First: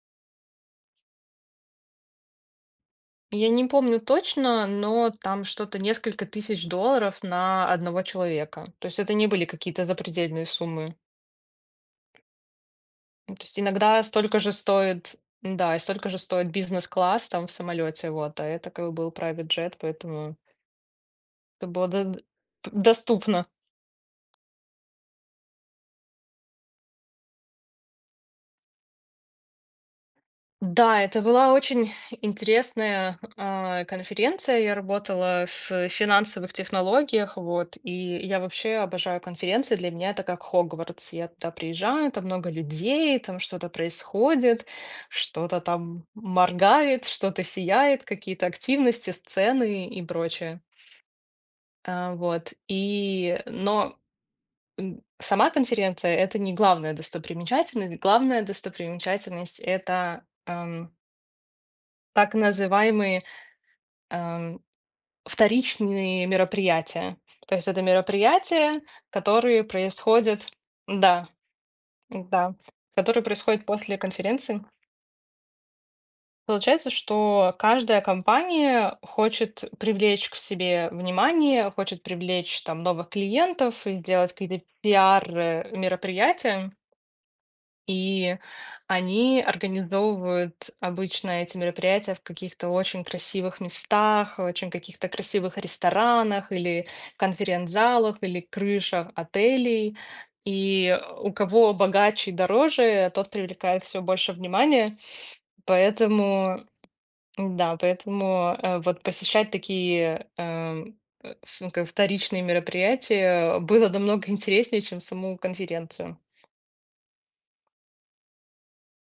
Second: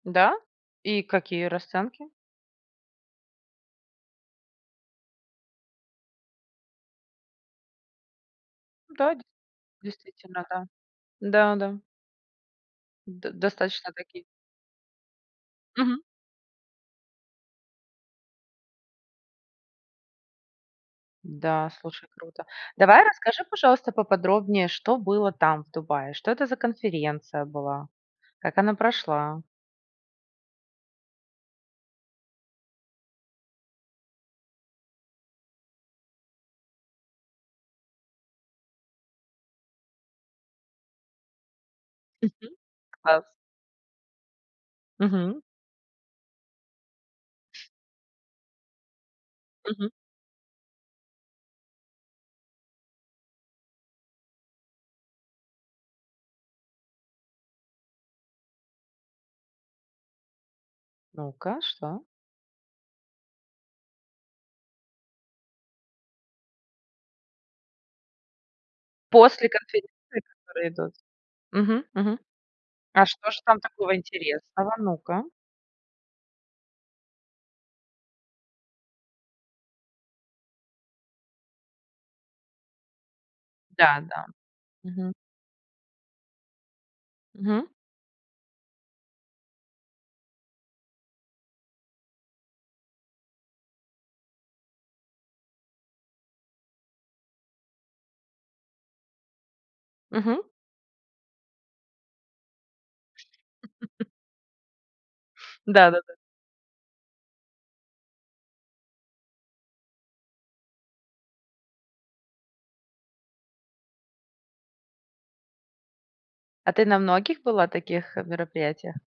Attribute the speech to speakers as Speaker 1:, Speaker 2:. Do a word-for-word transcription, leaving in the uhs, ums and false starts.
Speaker 1: Да? И какие расценки?
Speaker 2: Я не помню точно, но там что-то несколько тысяч долларов на одного человека. То есть это
Speaker 1: Да, дь
Speaker 2: не были какие-то
Speaker 1: действительно,
Speaker 2: запредельные
Speaker 1: да.
Speaker 2: суммы.
Speaker 1: Да, да. Д
Speaker 2: Ну, то есть
Speaker 1: достаточно
Speaker 2: иногда
Speaker 1: такие
Speaker 2: столько же стоит, м-да, и
Speaker 1: Мгм.
Speaker 2: столько же стоит бизнес-класс там в самолете вот, а это как был private jet, поэтому это
Speaker 1: Да,
Speaker 2: было до
Speaker 1: слушай,
Speaker 2: д
Speaker 1: круто. Давай, расскажи,
Speaker 2: доступно.
Speaker 1: пожалуйста, поподробнее, что было там, в Дубае? Что это за конференция была? Как она прошла?
Speaker 2: Да, это была очень интересная, а, конференция. И я работала ф финансовых технологиях. Вот, и я вообще обожаю конференции. Для меня это как "Хогвартс". Я туда приезжаю, там много
Speaker 1: Мгм.
Speaker 2: людей,
Speaker 1: Класс.
Speaker 2: там что-то происходит,
Speaker 1: Мгм.
Speaker 2: что-то там моргает, что-то сияет, какие-то активности, сцены
Speaker 1: Мгм.
Speaker 2: и прочее. А вот и, но, м, сама конференция- это не главная достопримечательность. Главная достопримечательность- это, ам
Speaker 1: Ну-ка, что?
Speaker 2: так называемые, ам, вторичные мероприятия. То есть это мероприятия,
Speaker 1: После
Speaker 2: которые
Speaker 1: конференции,
Speaker 2: происходят
Speaker 1: которые идут?
Speaker 2: Да.
Speaker 1: Мгм, мгм.
Speaker 2: М-да.
Speaker 1: А
Speaker 2: Которые
Speaker 1: что же там
Speaker 2: происходят
Speaker 1: такого
Speaker 2: после конференции.
Speaker 1: интересного? Ну-ка.
Speaker 2: Получается, что каждая компания хочет привлечь к себе внимание, хочет привлечь там новых клиентов и
Speaker 1: Да, да.
Speaker 2: делать какие-то
Speaker 1: Мгм.
Speaker 2: пиар, э, мероприятия
Speaker 1: Мгм.
Speaker 2: и они организовывают обычно эти мероприятия в каких-то очень красивых местах, в очень каких-то красивых ресторанах, или конференц-залах, или крышах отелей.
Speaker 1: Мгм.
Speaker 2: И у кого богаче и дороже, тот привлекает всё больше внимания,
Speaker 1: Да-да-да.
Speaker 2: поэтому М-да, поэтому, а, вот посещать такие, ам, э, ф ну, как вторичные мероприятия было намного интереснее, чем саму конференцию.
Speaker 1: А ты на многих была таких, э, мероприятиях?